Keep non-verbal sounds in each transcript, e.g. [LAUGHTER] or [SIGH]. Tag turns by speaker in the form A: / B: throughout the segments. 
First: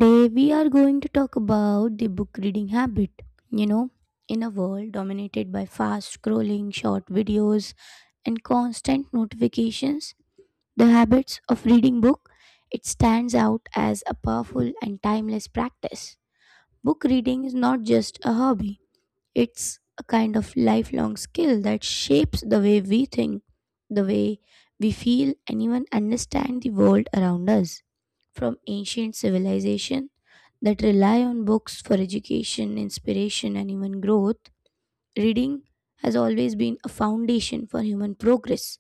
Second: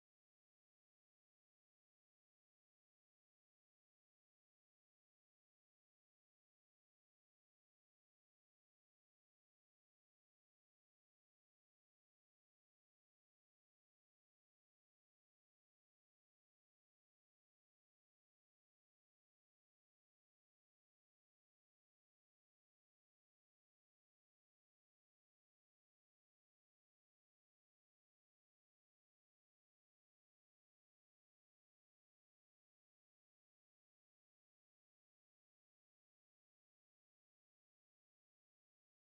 A: Today we are going to talk about the book reading habit. You know, in a world dominated by fast scrolling, short videos, and constant notifications, the habits of reading book it stands out as a powerful and timeless practice. Book reading is not just a hobby. It's a kind of lifelong skill that shapes the way we think, the way we feel, and even understand the world around us. From ancient civilization that rely on books for education, inspiration, and even growth, reading has always been a foundation for human progress.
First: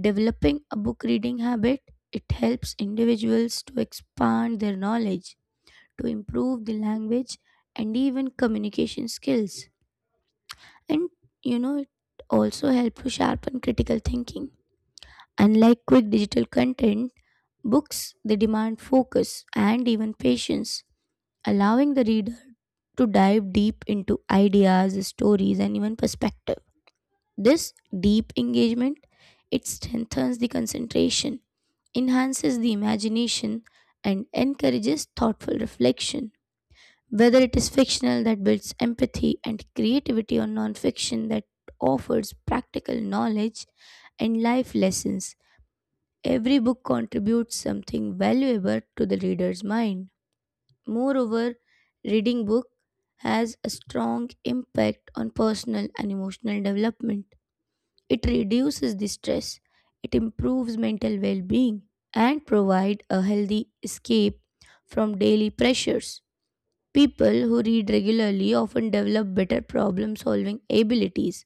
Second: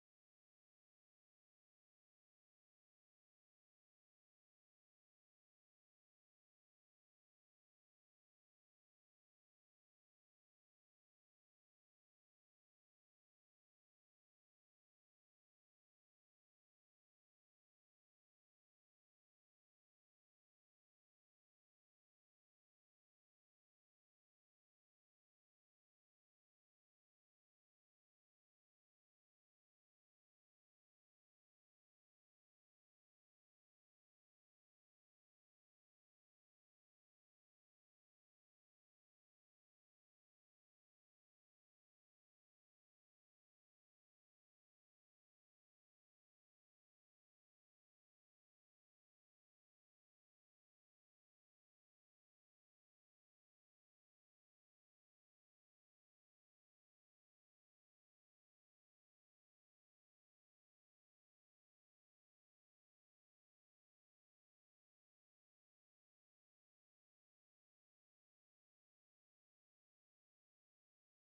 A: Developing a book reading habit, it helps individuals to expand their knowledge, to improve the language, and even communication skills, and it also helps to sharpen critical thinking. Unlike quick digital content, books they demand focus and even patience, allowing the reader to dive deep into ideas, stories, and even perspective. This deep engagement it strengthens the concentration, enhances the imagination, and encourages thoughtful reflection. Whether it is fictional that builds empathy and creativity, or nonfiction that offers practical knowledge and life lessons, every book contributes something valuable to the reader's mind. Moreover, reading book has a strong impact on personal and emotional development. It reduces the stress, it improves mental well-being, and provide a healthy escape from daily pressures. People who read regularly often develop better problem solving abilities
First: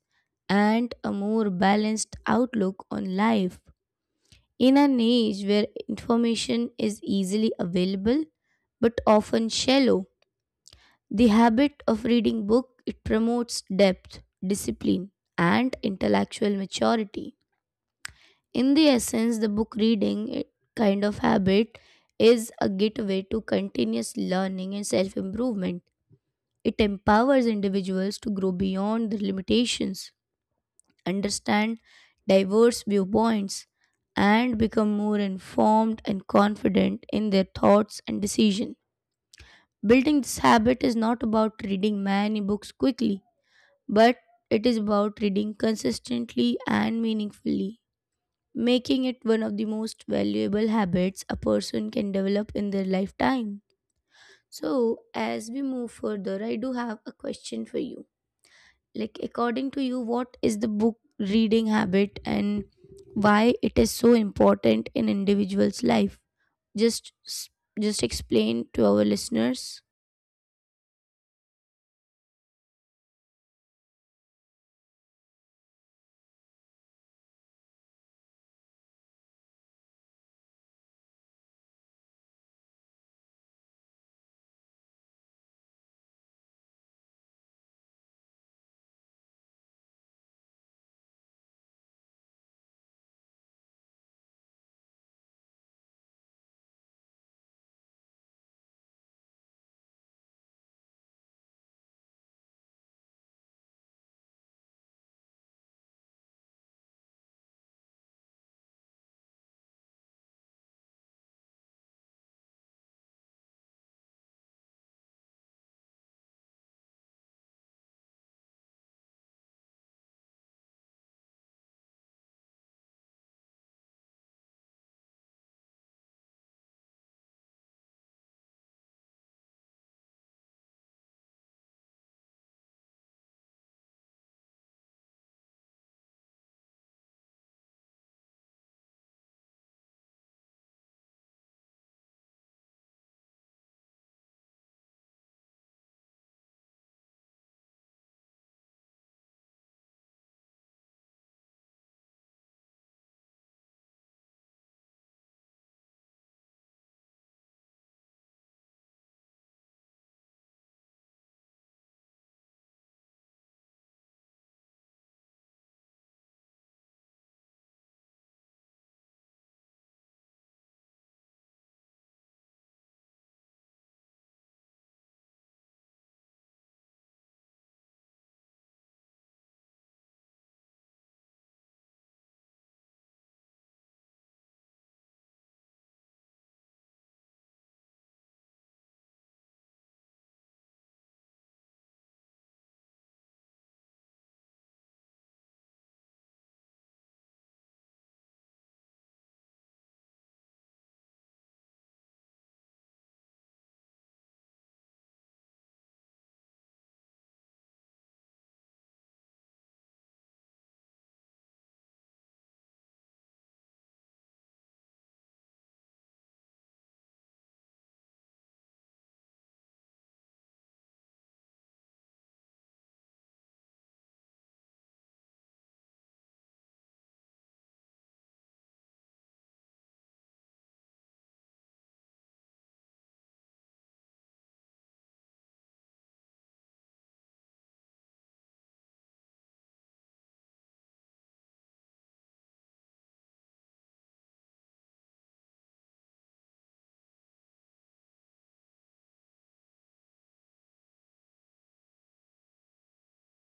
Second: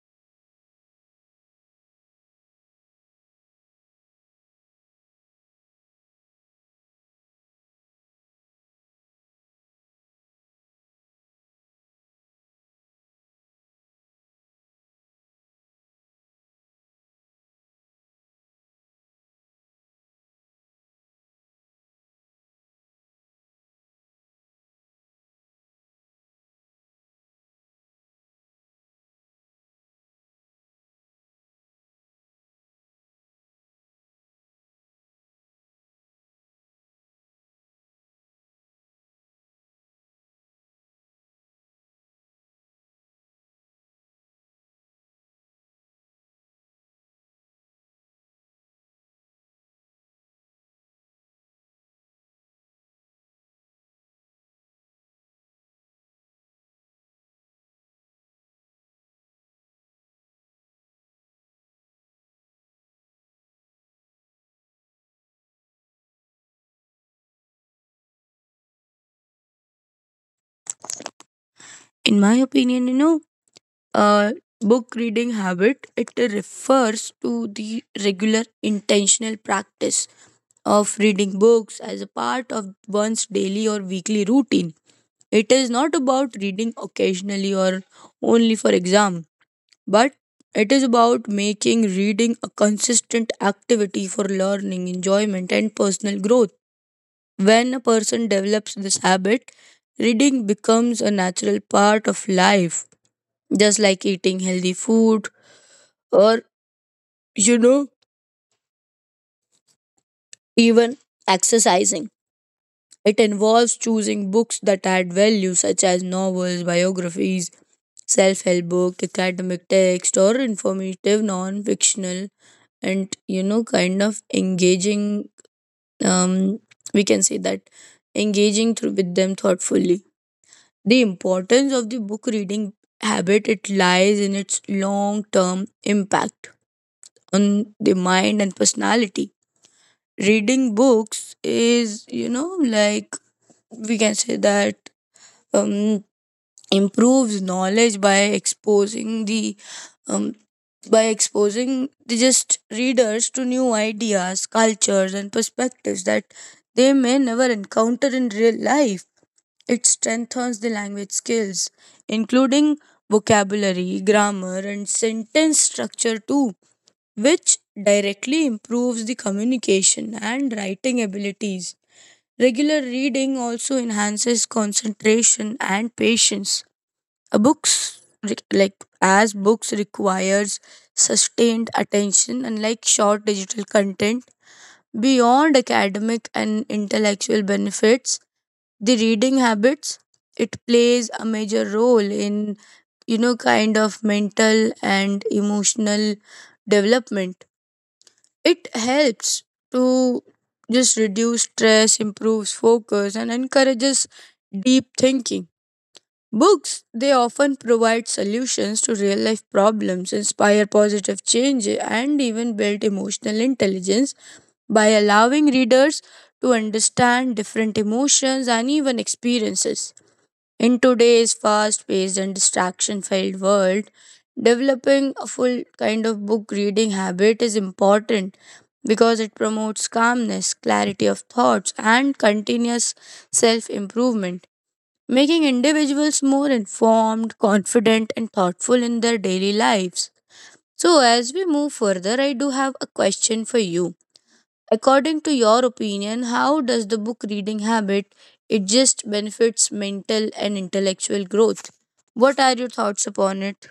A: and a more balanced outlook on life. In an age where information is easily available but often shallow, the habit of reading book it promotes depth, discipline and intellectual maturity. In the essence, the book reading kind of habit is a gateway to continuous learning and self-improvement. It empowers individuals to grow beyond their limitations, understand diverse viewpoints, and become more informed and confident in their thoughts and decision. Building this habit is not about reading many books quickly, but it is about reading consistently and meaningfully, making it one of the most valuable habits a person can develop in their lifetime. So, as we move further, I do have a question for you. Like, according to you, what is the book reading habit and why it is so important in individuals life? Just just explain to our listeners.
B: In my opinion, uh, book reading habit it refers to the regular intentional practice of reading books as a part of one's daily or weekly routine. It is not about reading occasionally or only for exam, but it is about making reading a consistent activity for learning enjoyment and personal growth. When a person develops this habit, reading becomes a natural part of life, just like eating healthy food or, you know, even exercising. It involves choosing books that add value, such as novels, biographies, self help books, academic text, or informative, non fictional, and kind of engaging. Um, we can say that engaging through with them thoughtfully. The importance of the book reading habit it lies in its long-term impact on the mind and personality. Reading books is, we can say that um, improves knowledge by exposing the um, just readers to new ideas, cultures, and perspectives that they may never encounter in real life. It strengthens the language skills, including vocabulary, grammar, and sentence structure too, which directly improves the communication and writing abilities. Regular reading also enhances concentration and patience. Like as books requires sustained attention unlike short digital content. Beyond academic and intellectual benefits, the reading habits it plays a major role in, kind of, mental and emotional development. It helps to just reduce stress, improves focus, and encourages deep thinking. Books, they often provide solutions to real life problems, inspire positive change, and even build emotional intelligence by allowing readers to understand different emotions and even experiences. In today's fast paced and distraction filled world, developing a full kind of book reading habit is important because it promotes calmness, clarity of thoughts, and continuous self improvement, making individuals more informed, confident, and thoughtful in their daily lives. So, as we move further, I do have a question for you. According to your opinion, how does the book reading habit it just benefits mental and intellectual growth? What are your thoughts upon it?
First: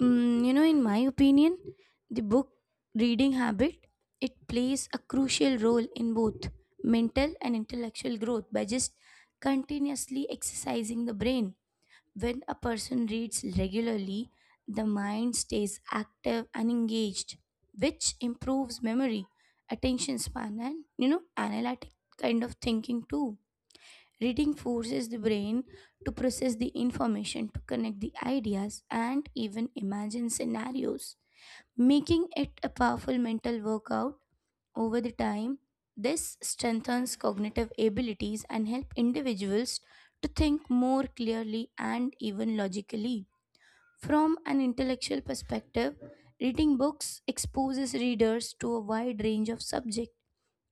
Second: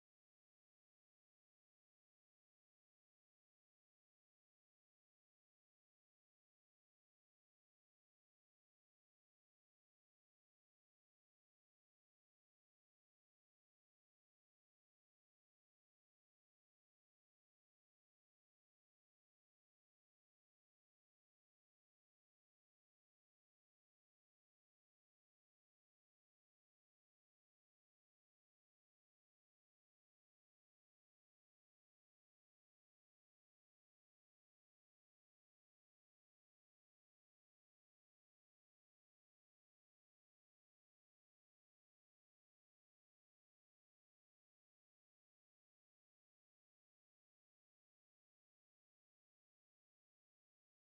A: In my opinion, the book reading habit it plays a crucial role in both mental and intellectual growth by just continuously exercising the brain. When a person reads regularly, the mind stays active and engaged, which improves memory, attention span, and analytic kind of thinking too. Reading forces the brain to process the information, to connect the ideas, and even imagine scenarios, making it a powerful mental workout over the time. This strengthens cognitive abilities and help individuals to think more clearly and even logically. From an intellectual perspective, reading books exposes readers to a wide range of subject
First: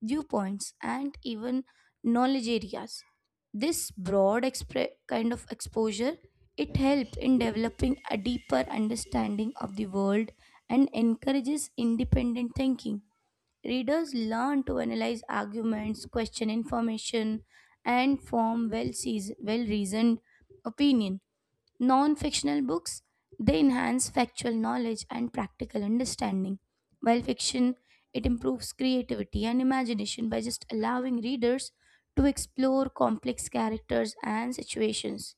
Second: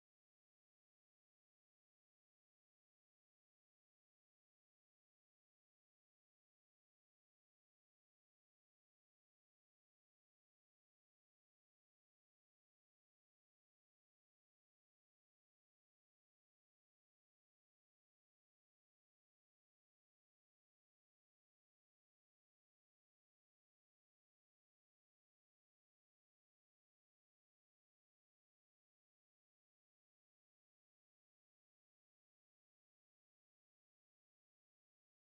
A: viewpoints, and even knowledge areas. This broad kind of exposure it helps in developing a deeper understanding of the world and encourages independent thinking. Readers learn to analyze arguments, question information, and form well-reasoned opinion. Non fictional books they enhance factual knowledge and practical understanding, while fiction it improves creativity and imagination by just allowing readers to explore complex characters and situations.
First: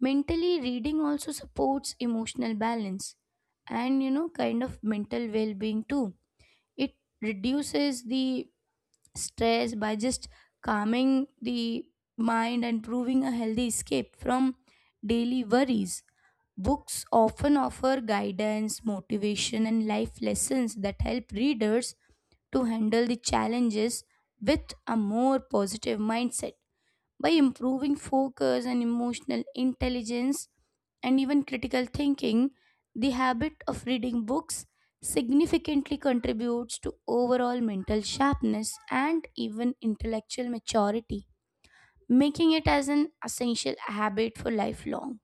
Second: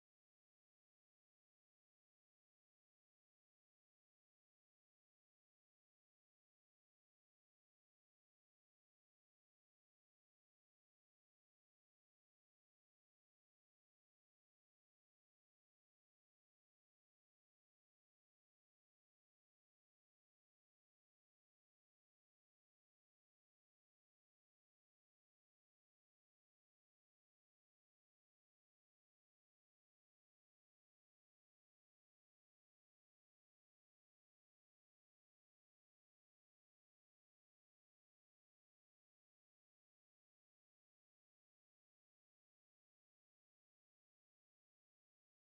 A: Mentally, reading also supports emotional balance and kind of mental well being too. It reduces the stress by just calming the mind and proving a healthy escape from daily worries. Books often offer guidance, motivation, and life lessons that help readers to handle the challenges with a more positive mindset. By improving focus and emotional intelligence, and even critical thinking, the habit of reading books significantly contributes to overall mental sharpness and even intellectual maturity, making it as an essential habit for lifelong.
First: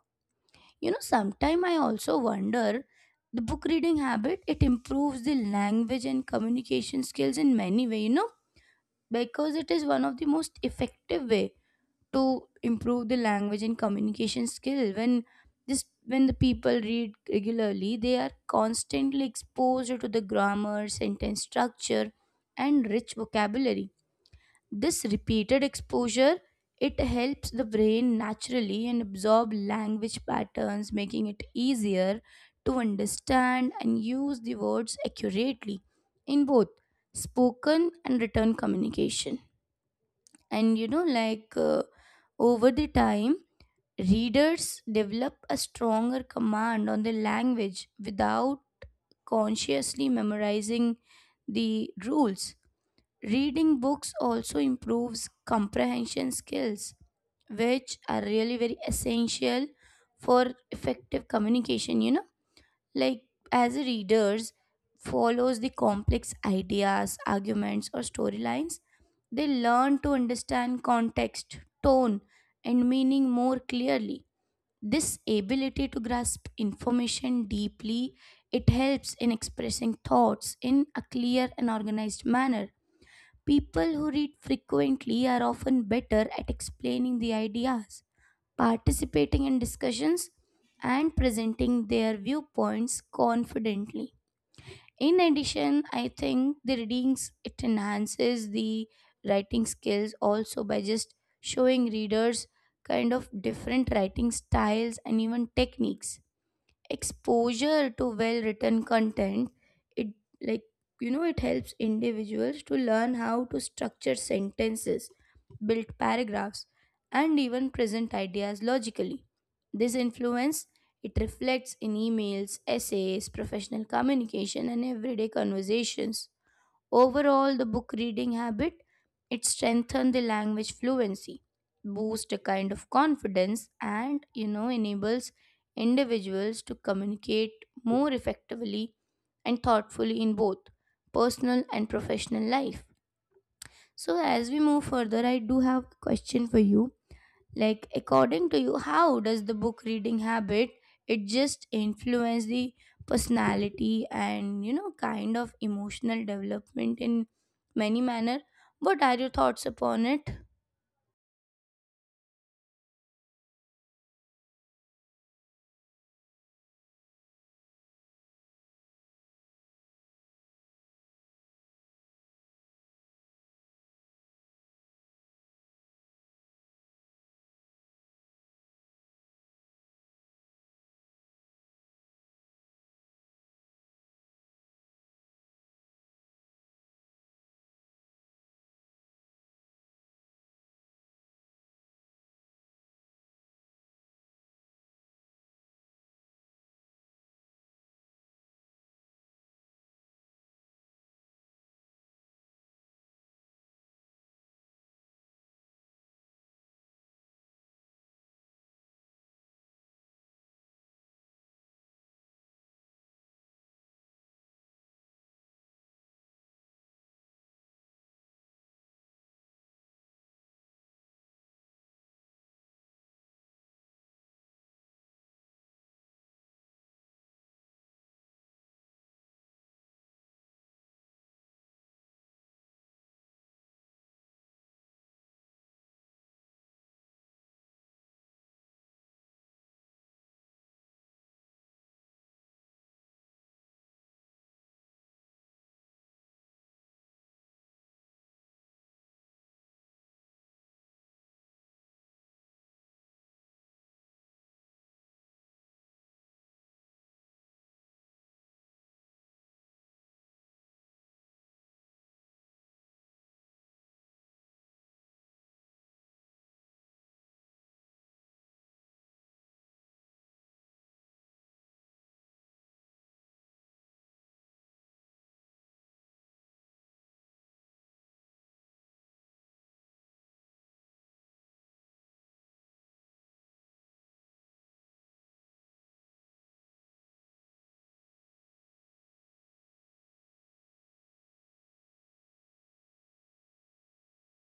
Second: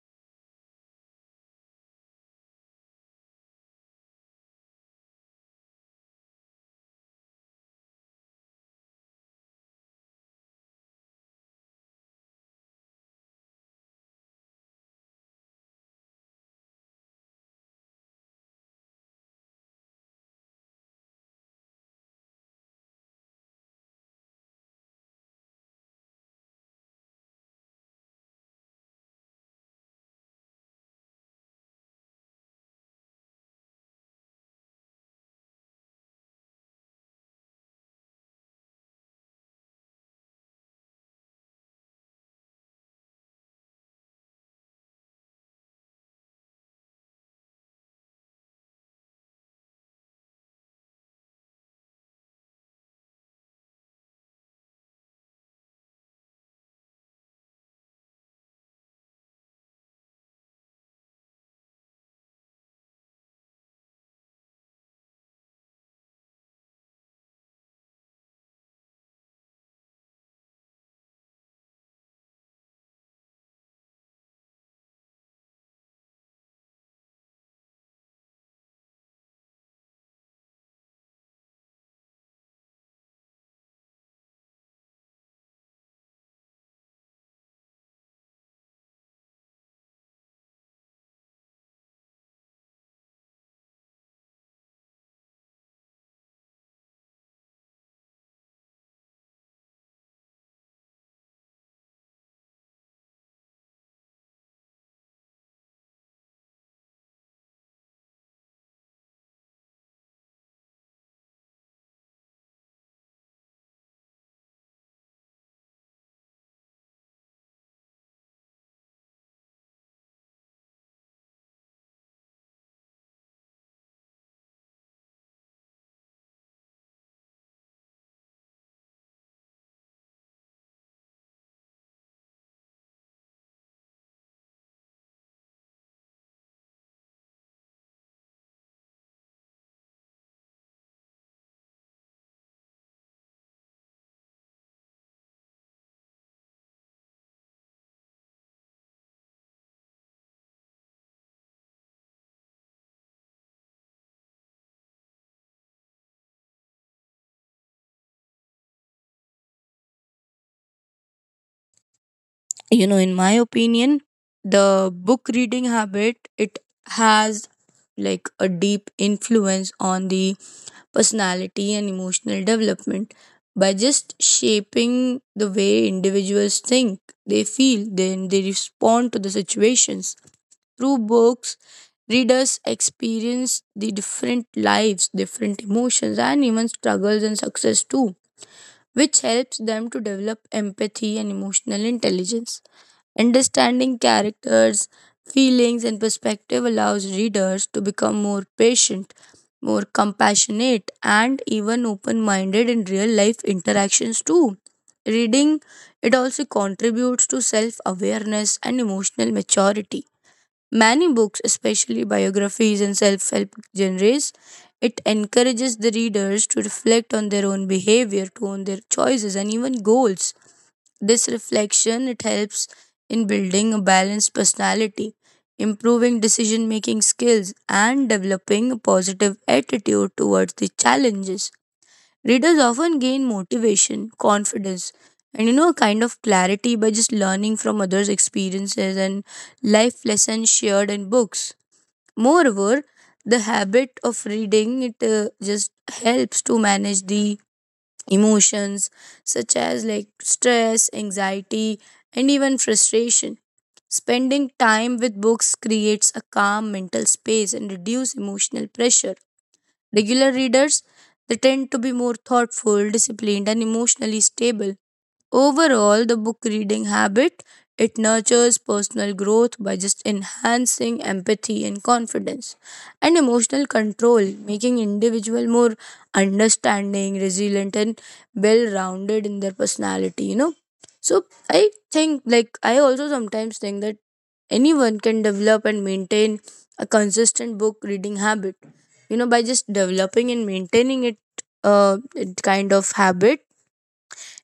A: Sometimes I also wonder the book reading habit it improves the language and communication skills in many way, because it is one of the most effective way to improve the language and communication skill. When the people read regularly they are constantly exposed to the grammar, sentence structure and rich vocabulary. This repeated exposure it helps the brain naturally and absorb language patterns, making it easier to understand and use the words accurately in both spoken and written communication. And like, over the time, readers develop a stronger command on the language without consciously memorizing the rules. Reading books also improves comprehension skills, which are really very essential for effective communication, like as a readers follows the complex ideas, arguments or storylines, they learn to understand context, tone and meaning more clearly. This ability to grasp information deeply, it helps in expressing thoughts in a clear and organized manner. People who read frequently are often better at explaining the ideas, participating in discussions, and presenting their viewpoints confidently. In addition, I think the readings it enhances the writing skills also by just showing readers kind of different writing styles and even techniques. Exposure to well written content it, like, it helps individuals to learn how to structure sentences, build paragraphs, and even present ideas logically. This influence it reflects in emails, essays, professional communication and everyday conversations. Overall, the book reading habit it strengthens the language fluency, boosts a kind of confidence, and enables individuals to communicate more effectively and thoughtfully in both personal and professional life. So as we move further, I do have a question for you, like, according to you, how does the book reading habit it just influence the personality and kind of emotional development in many manner? What are your thoughts upon it?
B: You know, in my opinion, the book reading habit it has like a deep influence on the personality and emotional development by just shaping the way individuals think, they feel, then they respond to the situations. Through books, readers experience the different lives, different emotions, and even struggles and success too, which helps them to develop empathy and emotional intelligence. Understanding characters, feelings, and perspective allows readers to become more patient, more compassionate, and even open minded in real life interactions too. Reading it also contributes to self awareness and emotional maturity. Many books, especially biographies and self help genres, it encourages the readers to reflect on their own behavior, to own their choices, and even goals. This reflection it helps in building a balanced personality, improving decision making skills, and developing a positive attitude towards the challenges. Readers often gain motivation, confidence, and a kind of clarity by just learning from others' experiences and life lessons shared in books. Moreover, the habit of reading it just helps to manage the emotions such as like stress, anxiety, and even frustration. Spending time with books creates a calm mental space and reduce emotional pressure. Regular readers, they tend to be more thoughtful, disciplined, and emotionally stable. Overall, the book reading habit it nurtures personal growth by just enhancing empathy and confidence and emotional control, making individual more understanding, resilient, and well-rounded in their personality. So I think, like, I also sometimes think that anyone can develop and maintain a consistent book reading habit, you know, by just developing and maintaining it. It kind of habit,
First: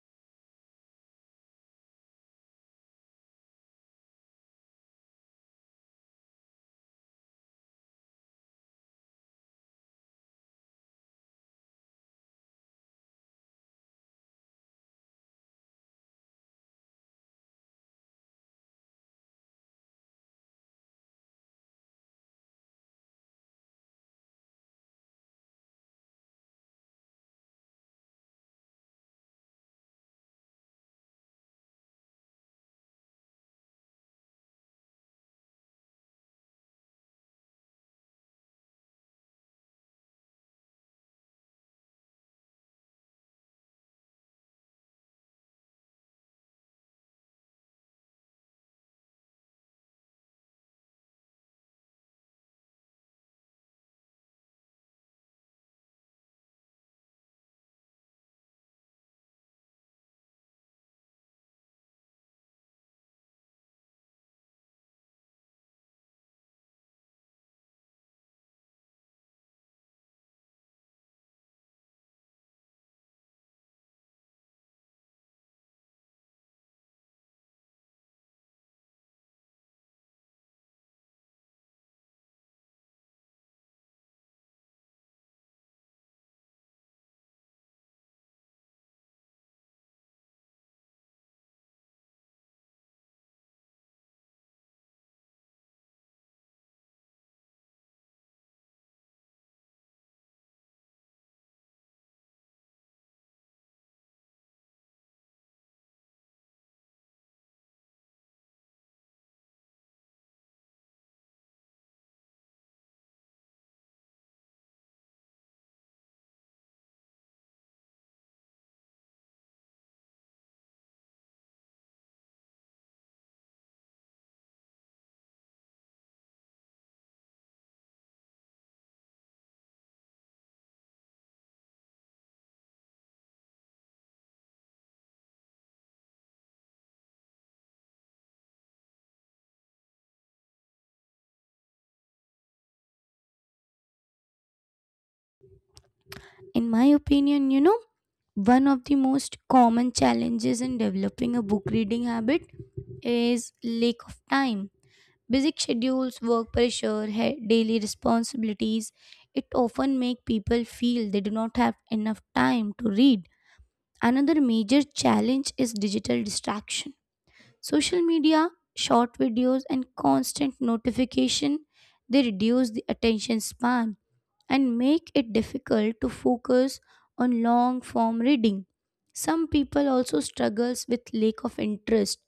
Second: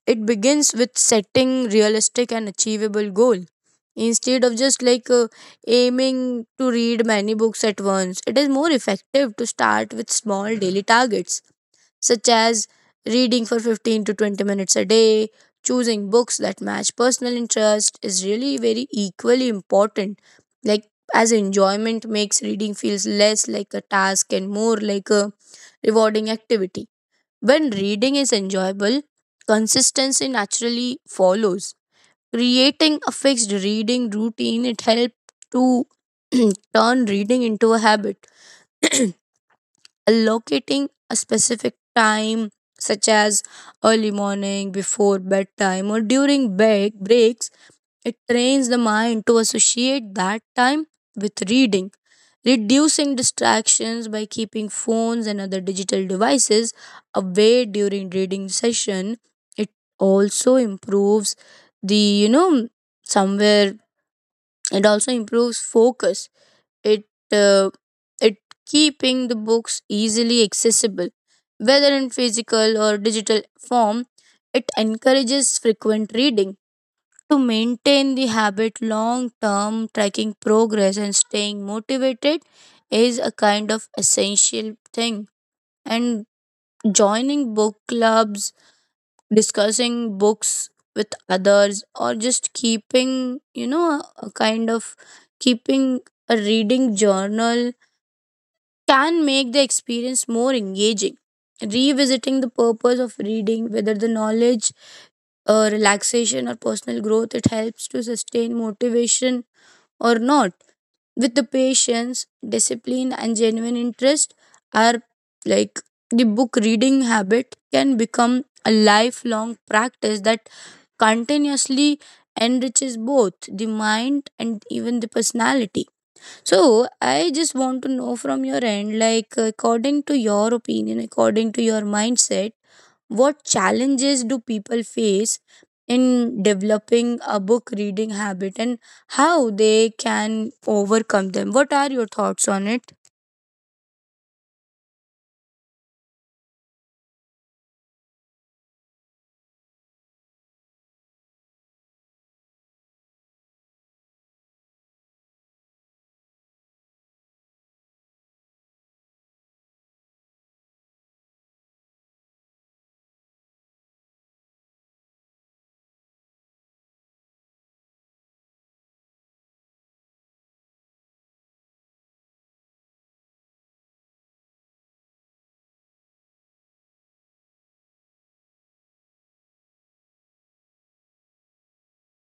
B: it begins with setting realistic and achievable goal. Instead of just, like, aiming to read many books at once, it is more effective to start with small daily targets such as reading for 15 to 20 minutes a day. Choosing books that match personal interest is really very equally important. Like, as enjoyment makes reading feels less like a task and more like a rewarding activity. When reading is enjoyable, consistency naturally follows. Creating a fixed reading routine it helps to [CLEARS THROAT] turn reading into a habit. [CLEARS THROAT] Allocating a specific time, such as early morning, before bedtime, or during breaks, it trains the mind to associate that time with reading. Reducing distractions by keeping phones and other digital devices away during reading session, it also improves the, you know, somewhere, it also improves focus. It uh, it Keeping the books easily accessible, whether in physical or digital form, it encourages frequent reading. To maintain the habit long term, tracking progress and staying motivated is a kind of essential thing, and joining book clubs, discussing books with others, or just keeping you know a kind of keeping a reading journal can make the experience more engaging. Revisiting the purpose of reading, whether the knowledge, relaxation, or personal growth, it helps to sustain motivation or not. With the patience, discipline, and genuine interest, are like the book reading habit can become a lifelong practice that continuously enriches both the mind and even the personality. So, I just want to know from your end, like, according to your opinion, according to your mindset, what challenges do people face in developing a book reading habit, and how they can overcome them? What are your thoughts on it?
A: In my opinion, one of the most common challenges in developing a book reading habit is lack of time. Busy schedules, work pressure, daily responsibilities, it often make people feel they do not have enough time to read. Another major challenge is digital distraction. Social media, short videos, and constant notification they reduce the attention span and make it difficult to focus on long form reading. Some people also struggles with lack of interest,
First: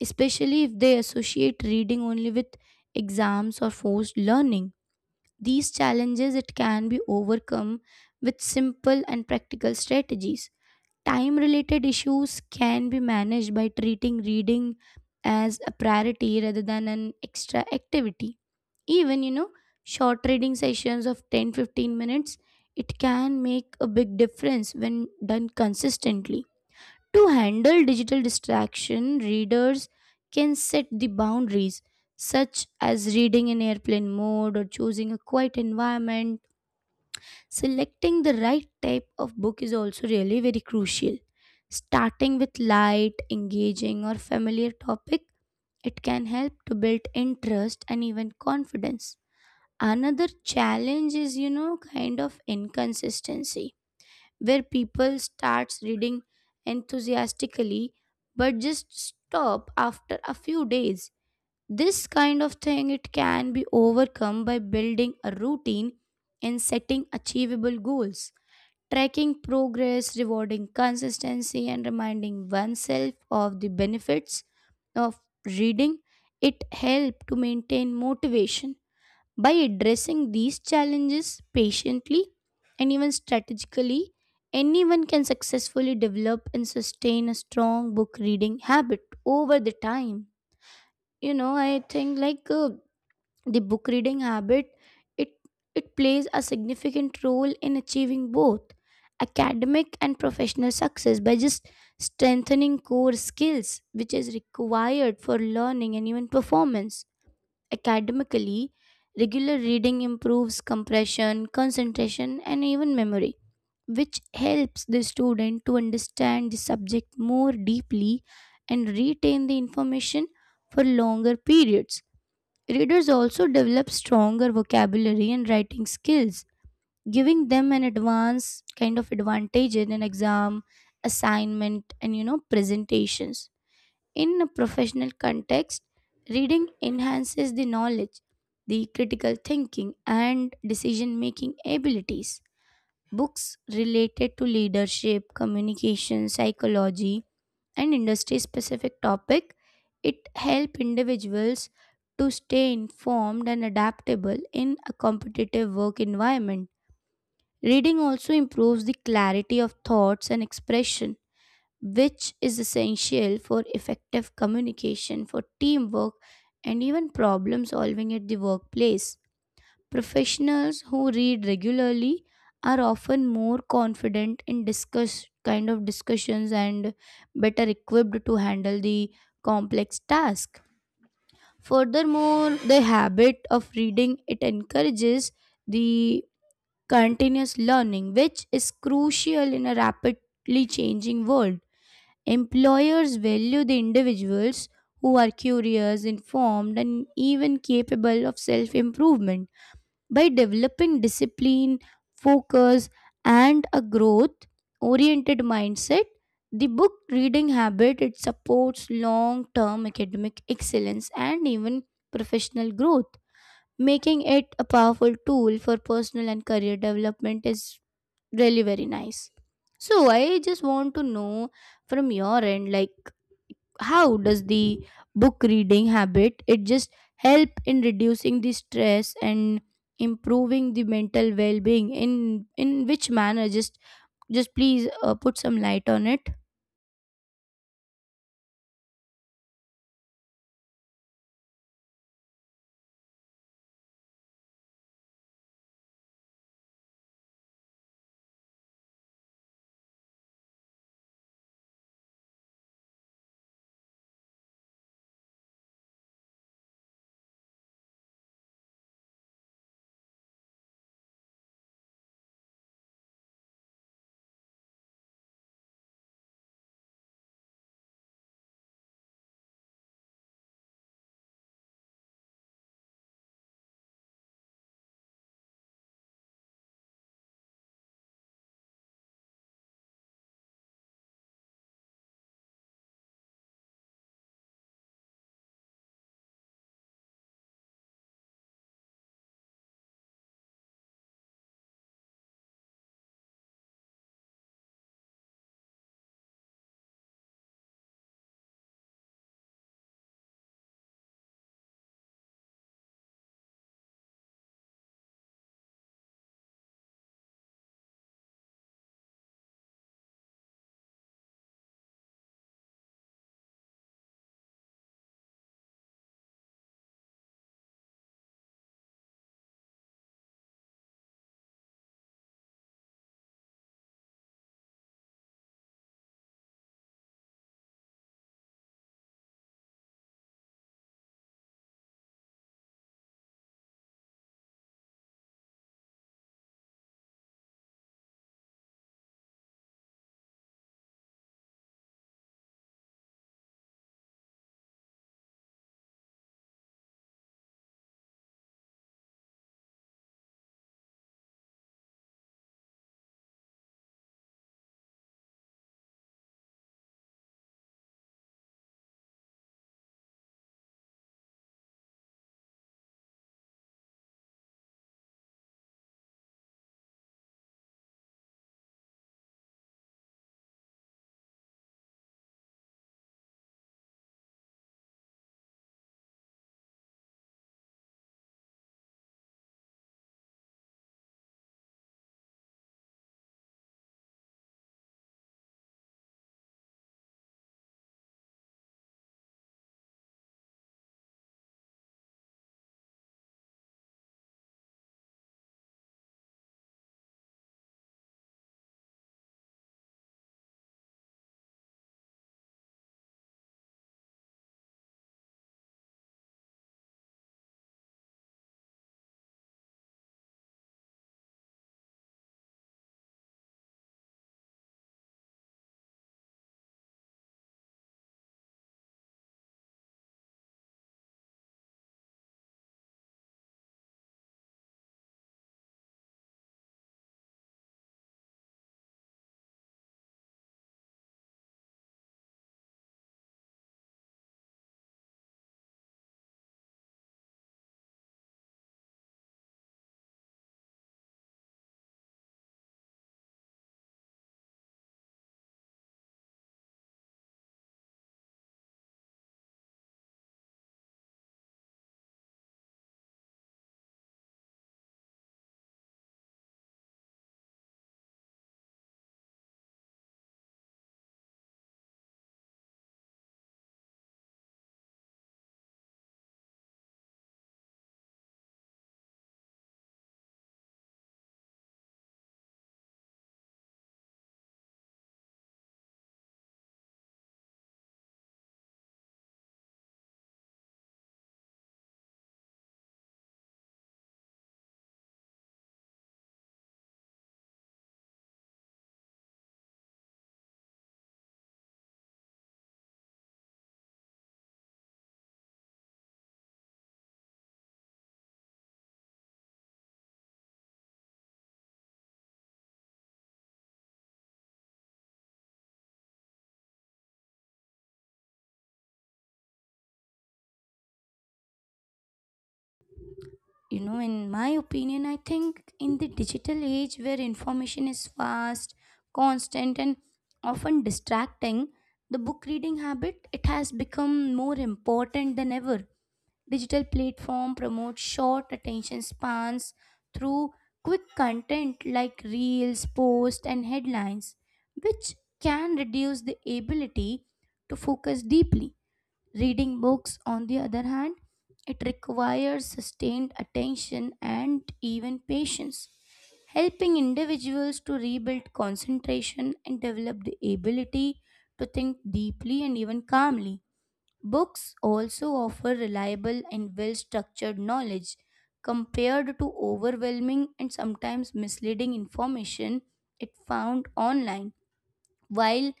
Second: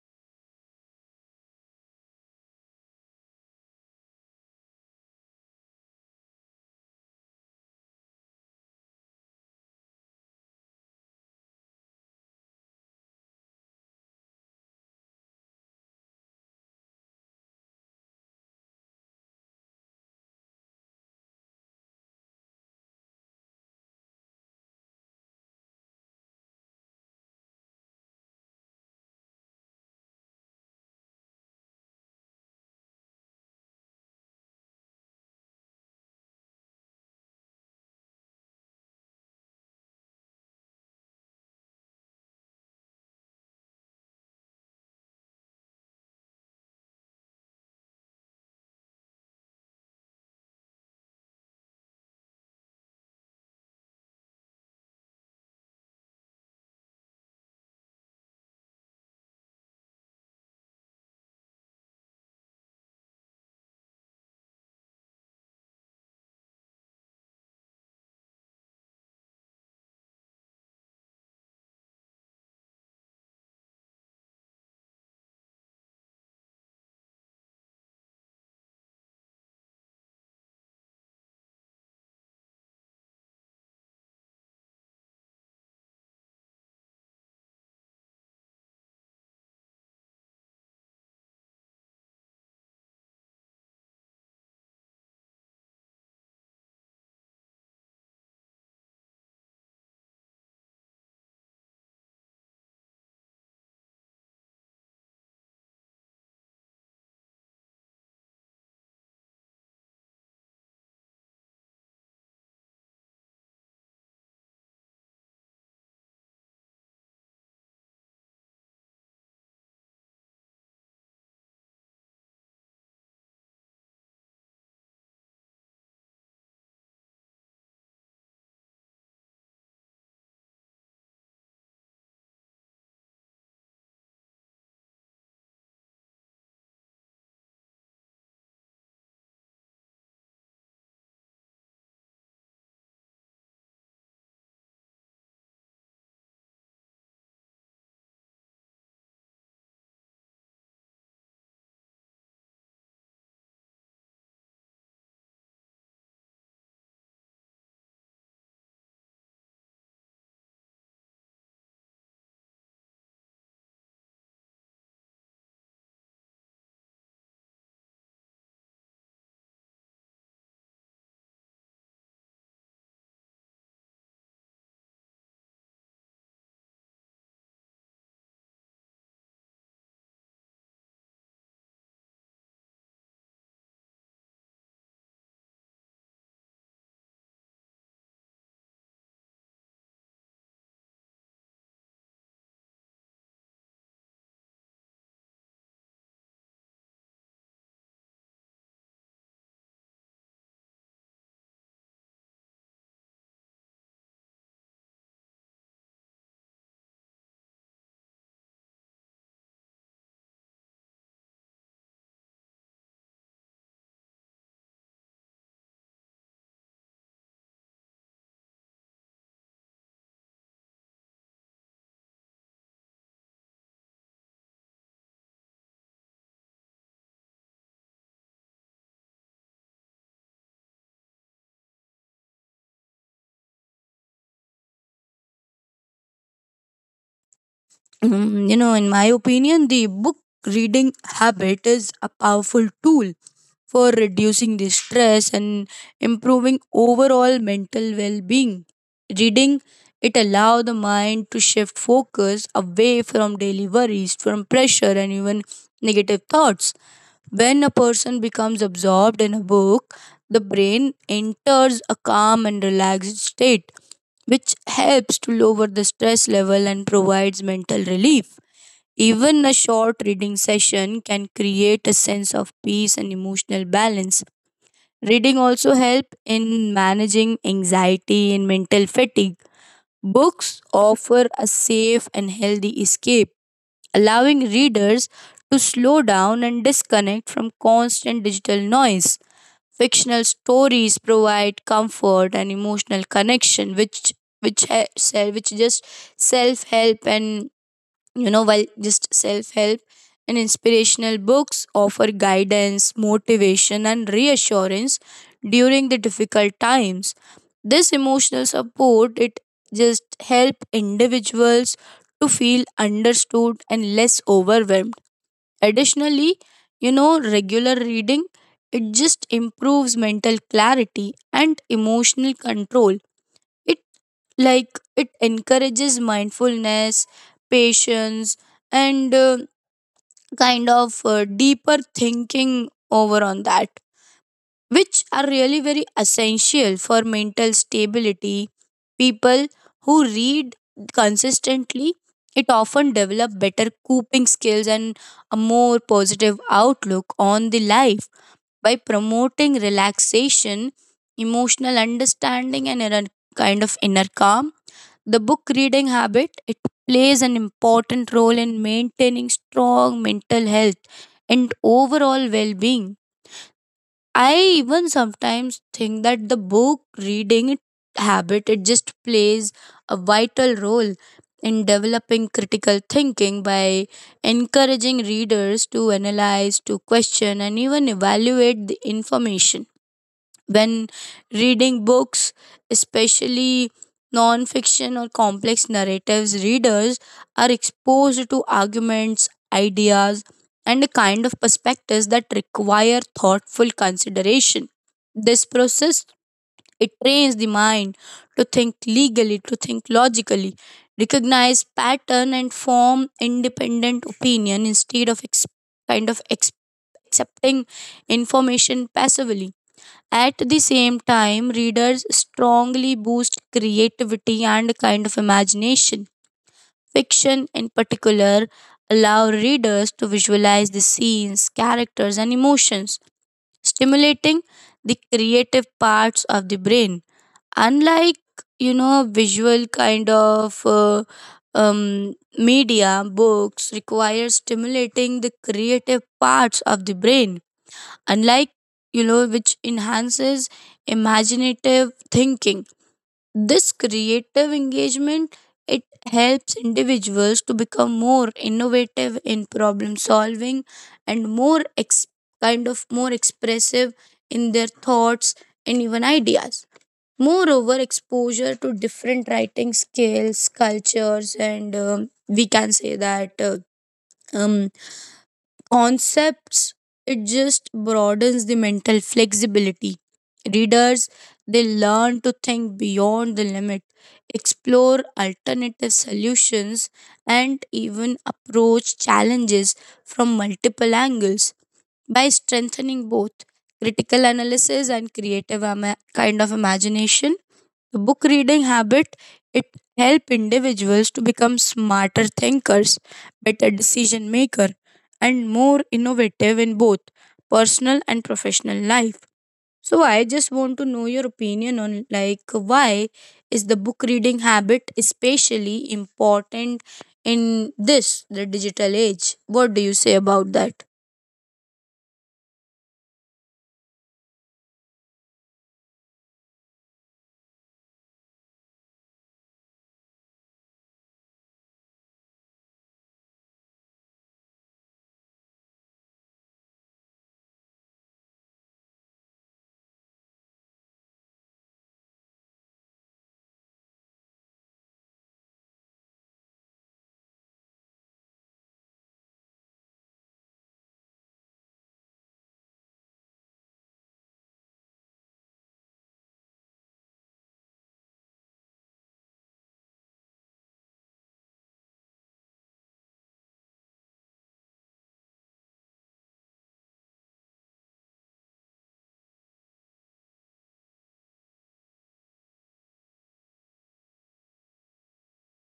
A: especially if they associate reading only with exams or forced learning. These challenges it can be overcome with simple and practical strategies. Time related issues can be managed by treating reading as a priority rather than an extra activity. Even, short reading sessions of 10-15 minutes, it can make a big difference when done consistently. To handle digital distraction, readers can set the boundaries, such as reading in airplane mode or choosing a quiet environment. Selecting the right type of book is also really very crucial. Starting with light, engaging, or familiar topic, it can help to build interest and even confidence. Another challenge is, kind of inconsistency, where people starts reading enthusiastically but just stop after a few days. This kind of thing it can be overcome by building a routine and setting achievable goals. Tracking progress, rewarding consistency, and reminding oneself of the benefits of reading, it helps to maintain motivation. By addressing these challenges patiently and even strategically, anyone can successfully develop and sustain a strong book reading habit over the time. I think, like, the book reading habit it it plays a significant role in achieving both academic and professional success by just strengthening core skills which is required for learning and even performance. Academically, regular reading improves compression, concentration and even memory which helps the student to understand the subject more deeply and retain the information for longer periods. Readers also develop stronger vocabulary and writing skills, giving them an advanced kind of advantage in an exam, assignment, and presentations. In a professional context, reading enhances the knowledge, the critical thinking, and decision making abilities. Books related to leadership, communication, psychology, and industry specific topic it help individuals to stay informed and adaptable in a competitive work environment. Reading also improves the clarity of thoughts and expression which is essential for effective communication, for teamwork and even problem solving at the workplace. Professionals who read regularly are often more confident in discuss kind of discussions and better equipped to handle the complex task. Furthermore, the habit of reading it encourages the continuous learning, which is crucial in a rapidly changing world. Employers value the individuals who are curious, informed, and even capable of self improvement. By developing discipline, focus, and a growth oriented mindset, the book reading habit it supports long term academic excellence and even professional growth, making it a powerful tool for personal and career development is really very nice. So I just want to know from your end, like, how does the book reading habit it just help in reducing the stress and improving the mental well-being? In which manner, just please put some light on it.
B: Mm, you know, in my opinion, the book reading habit is a powerful tool for reducing the stress and improving overall mental well-being. Reading it allow the mind to shift focus away from daily worries, from pressure, and even negative thoughts. When a person becomes absorbed in a book, the brain enters a calm and relaxed state, which helps to lower the stress level and provides mental relief. Even a short reading session can create a sense of peace and emotional balance. Reading also help in managing anxiety and mental fatigue. Books offer a safe and healthy escape, allowing readers to slow down and disconnect from constant digital noise. Fictional stories provide comfort and emotional connection, which just self help and, while just self help and inspirational books offer guidance, motivation, and reassurance during the difficult times. This emotional support, it just help individuals to feel understood and less overwhelmed. Additionally, you know, regular reading it just improves mental clarity and emotional control. It like it encourages mindfulness, patience, and deeper thinking over on that, which are really very essential for mental stability. People who read consistently, it often develop better coping skills and a more positive outlook on the life. By promoting relaxation, emotional understanding, and inner kind of inner calm, the book reading habit it plays an important role in maintaining strong mental health and overall well-being. I even sometimes think that the reading it- habit it just plays a vital role in developing critical thinking by encouraging readers to analyze, to question, and even evaluate the information. When reading books, especially non fiction or complex narratives, readers are exposed to arguments, ideas, and a kind of perspectives that require thoughtful consideration. This process it trains the mind to think logically, recognize pattern, and form independent opinion instead of kind of ex- accepting information passively. At the same time, readers strongly boost creativity and kind of imagination. Fiction, in particular, allow readers to visualize the scenes, characters, and emotions, stimulating the creative parts of the brain. Unlike, you know, visual kind of media, books require stimulating the creative parts of the brain, unlike, you know, which enhances imaginative thinking. This creative engagement, it helps individuals to become more innovative in problem solving and more ex- kind of more expressive in their thoughts and even ideas. Moreover, exposure to different writing skills, cultures, and, we can say that um, concepts, it just broadens the mental flexibility. Readers, they learn to think beyond the limit, explore alternative solutions, and even approach challenges from multiple angles. By strengthening both critical analysis and creative ama- kind of imagination, the book reading habit it help individuals to become smarter thinkers, better decision maker, and more innovative in both personal and professional life. So I just want to know your opinion on, like, why is the book reading habit especially important in this the digital age? What do you say about that?
A: In my opinion, I think in the digital age where information is fast, constant, and often distracting, the book reading habit it has become more important than ever. Digital platform promote short attention spans through quick content like reels, posts and headlines, which can reduce the ability to focus deeply. Reading books on the other hand, it requires sustained attention and even patience, helping individuals to rebuild concentration and develop the ability to think deeply and even calmly. Books also offer reliable and well structured knowledge compared to overwhelming and sometimes misleading information it found online. While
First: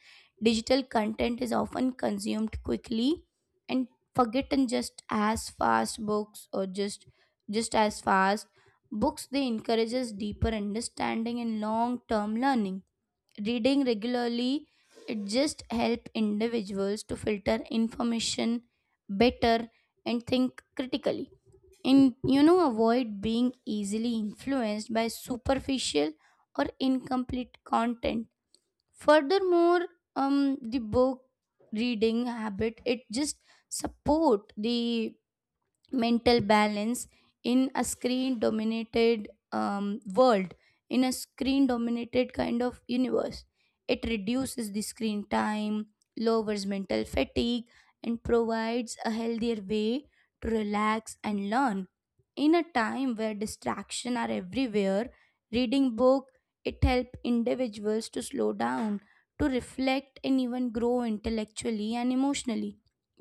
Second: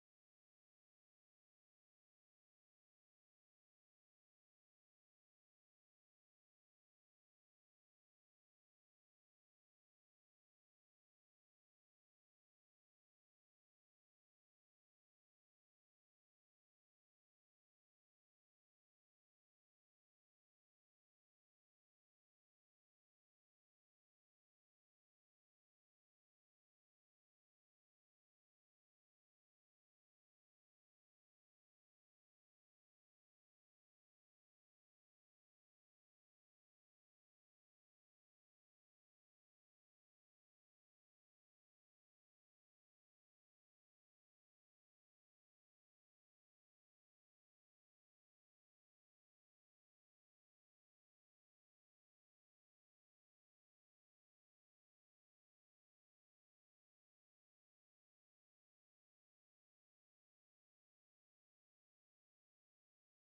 A: digital content is often consumed quickly and forgotten just as fast, books, or just as fast, books they encourages deeper understanding and long term learning. Reading regularly it just help individuals to filter information better and think critically and avoid being easily influenced by superficial or incomplete content. Furthermore, the book reading habit it just support the mental balance in a screen dominated kind of universe. It reduces the screen time, lowers mental fatigue and provides a healthier way to relax and learn. In a time where distraction are everywhere, reading book it help individuals to slow down, to reflect and even grow intellectually and emotionally.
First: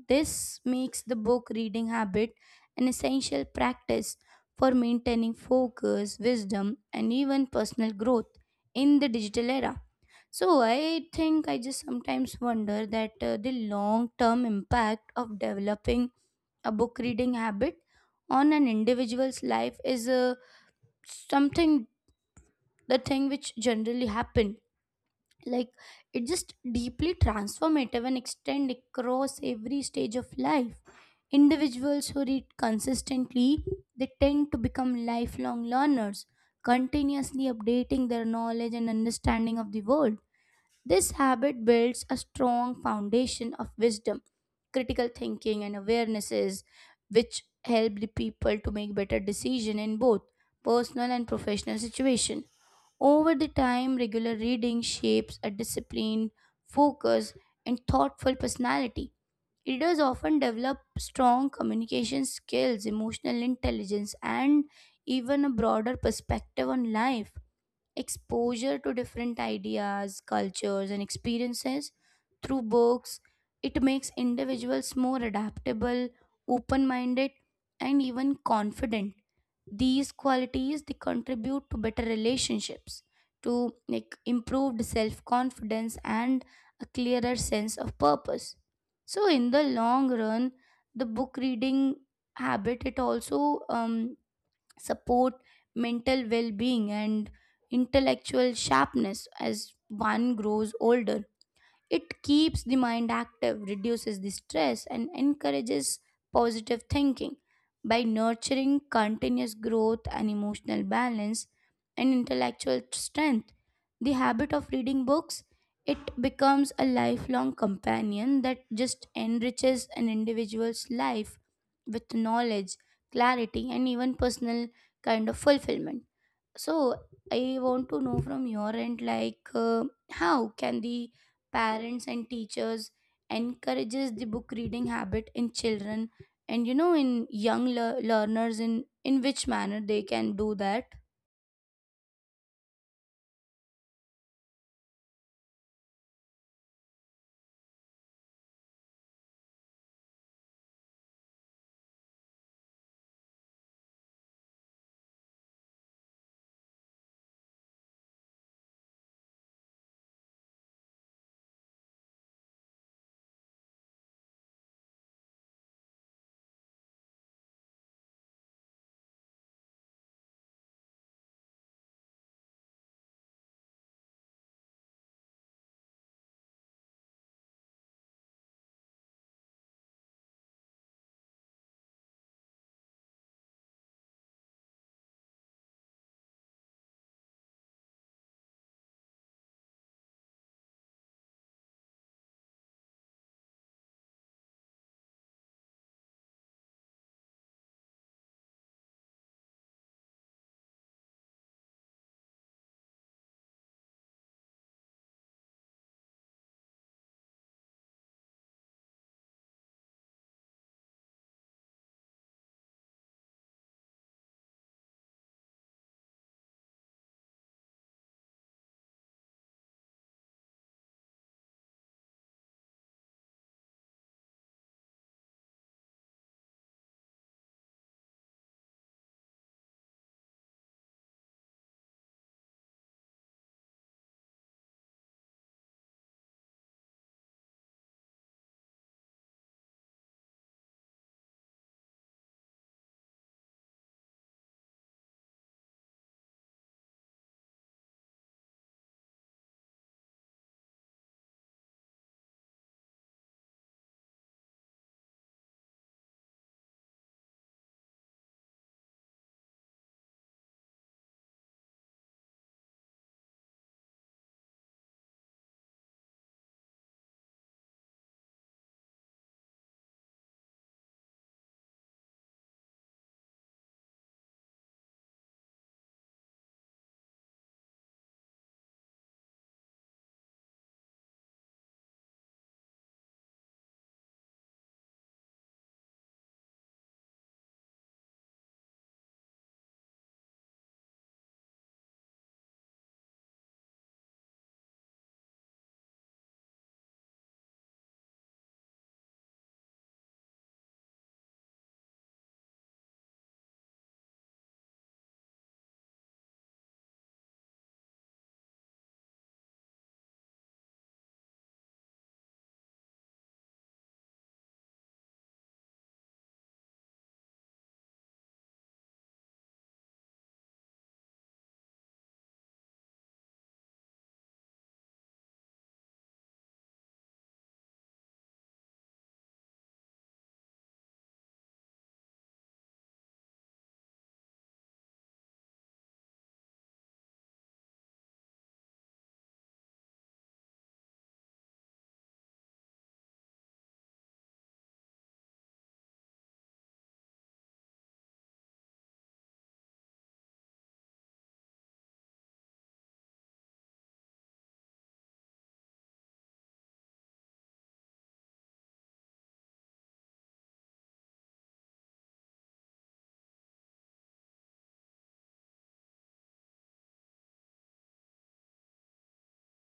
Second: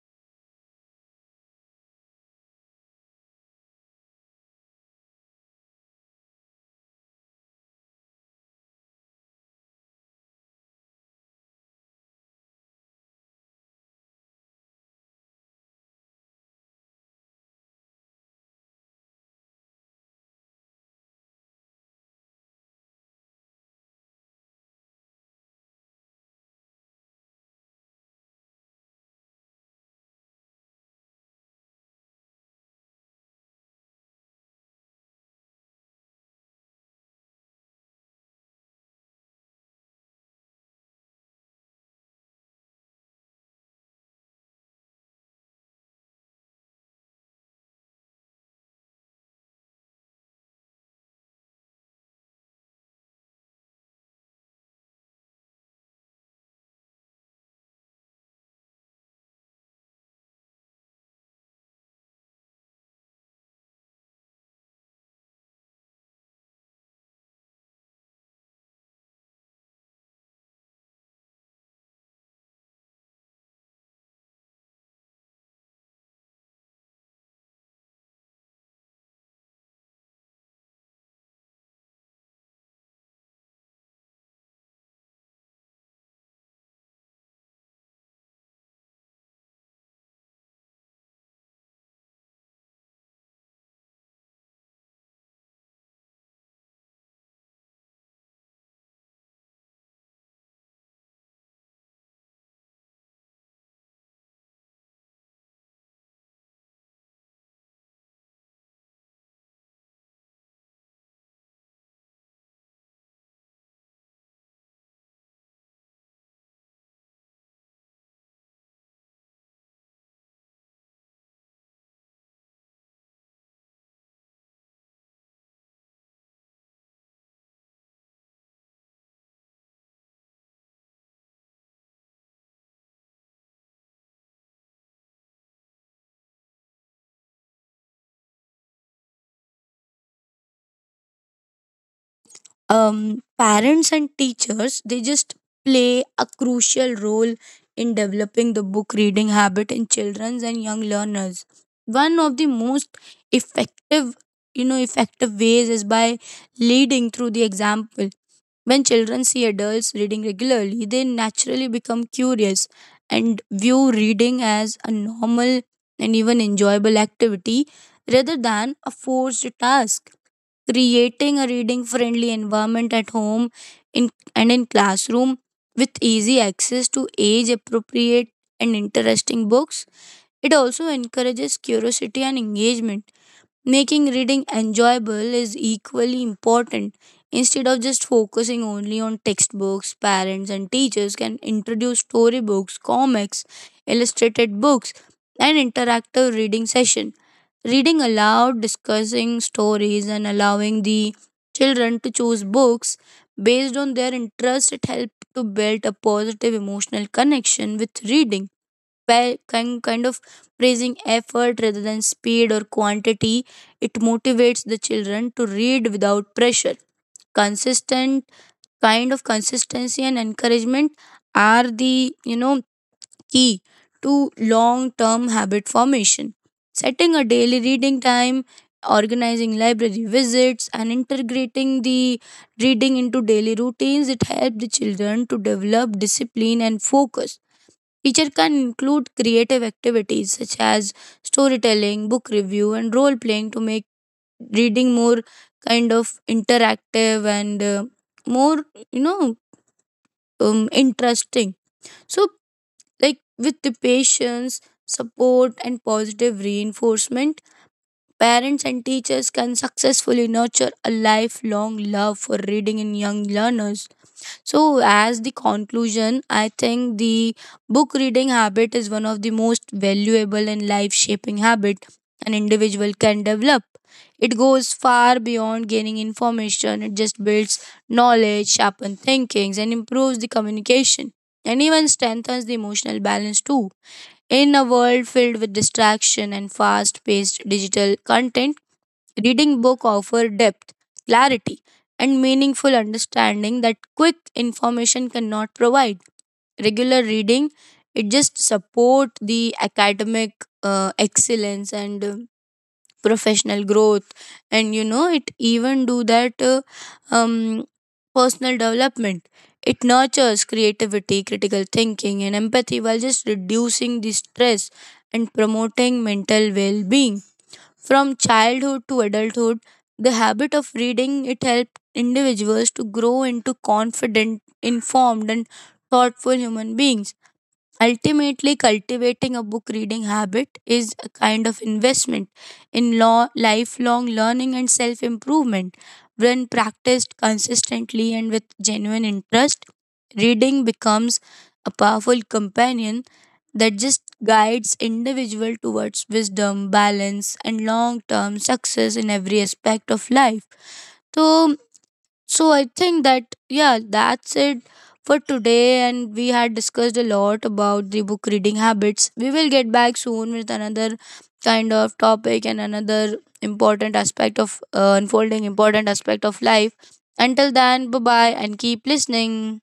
A: This makes the book reading habit an essential practice for maintaining focus, wisdom, and even personal growth in the digital era. So, I think I just sometimes wonder that the long term impact of developing a book reading habit on an individual's life is, something, the thing which generally happen, like it just deeply transformative and extend across every stage of life. Individuals who read consistently, they tend to become lifelong learners, continuously updating their knowledge and understanding of the world. This habit builds a strong foundation of wisdom, critical thinking and awarenesses which help the people to make better decisions in both personal and professional situation. Over the time, regular reading shapes a disciplined, focused and thoughtful personality. Leaders often develop strong communication skills, emotional intelligence, and even a broader perspective on life. Exposure to different ideas, cultures, and experiences through books, it makes individuals more adaptable, open minded, and even confident. These qualities they contribute to better relationships, to like improved self confidence and a clearer sense of purpose. So in the long run the book reading habit it also support mental well being and intellectual sharpness as one grows older. It keeps the mind active, reduces the stress, and encourages positive thinking. By nurturing continuous growth and emotional balance and intellectual strength, the habit of reading books it becomes a lifelong companion that just enriches an individual's life with knowledge, clarity, and even personal kind of fulfillment. So I want to know from your end, like, how can the parents and teachers encourages the book reading habit in children and in young learners? In which manner they can do that?
B: Parents and teachers, they just play a crucial role in developing the book reading habit in children and young learners. One of the most effective, effective ways is by leading through the example. When children see adults reading regularly, they naturally become curious and view reading as a normal and even enjoyable activity rather than a forced task. Creating a reading friendly environment at home, and in classroom, with easy access to age appropriate and interesting books, it also encourages curiosity and engagement. Making reading enjoyable is equally important. Instead of just focusing only on textbooks, parents and teachers can introduce storybooks, comics, illustrated books, and interactive reading session. Reading aloud, discussing stories, and allowing the children to choose books based on their interest, it helps to build a positive emotional connection with reading. pa- kind kind of Praising effort rather than speed or quantity, it motivates the children to read without pressure. Consistent kind of Consistency and encouragement are the, you know, key to long term habit formation. Setting a daily reading time, organizing library visits, and integrating the reading into daily routines, it helps the children to develop discipline and focus. Teacher can include creative activities such as storytelling, book review, and role playing to make reading more kind of interactive and, more, you know, interesting. So, like, with the patience, support, and positive reinforcement, parents and teachers can successfully nurture a lifelong love for reading in young learners. So, as the conclusion, I think the book reading habit is one of the most valuable and life shaping habit an individual can develop. It goes far beyond gaining information. It just builds knowledge, sharpens thinkings, and improves the communication, and even strengthens the emotional balance too. In a world filled with distraction and fast paced digital content, reading book offer depth, clarity, and meaningful understanding that quick information cannot provide. Regular reading it just support the academic excellence and professional growth, and, you know, it even do that um, personal development. It nurtures creativity, critical thinking, and empathy, while just reducing the stress and promoting mental well-being. From childhood to adulthood, the habit of reading it helped individuals to grow into confident, informed, and thoughtful human beings. Ultimately, cultivating a book reading habit is a kind of investment in lifelong learning and self improvement. When practiced consistently and with genuine interest, reading becomes a powerful companion that just guides individual towards wisdom, balance, and long term success in every aspect of life. So I think that, yeah, that's it for today, and we had discussed a lot about the book reading habits. We will get back soon with another kind of topic and another important aspect of unfolding important aspect of life. Until then, bye-bye and keep listening.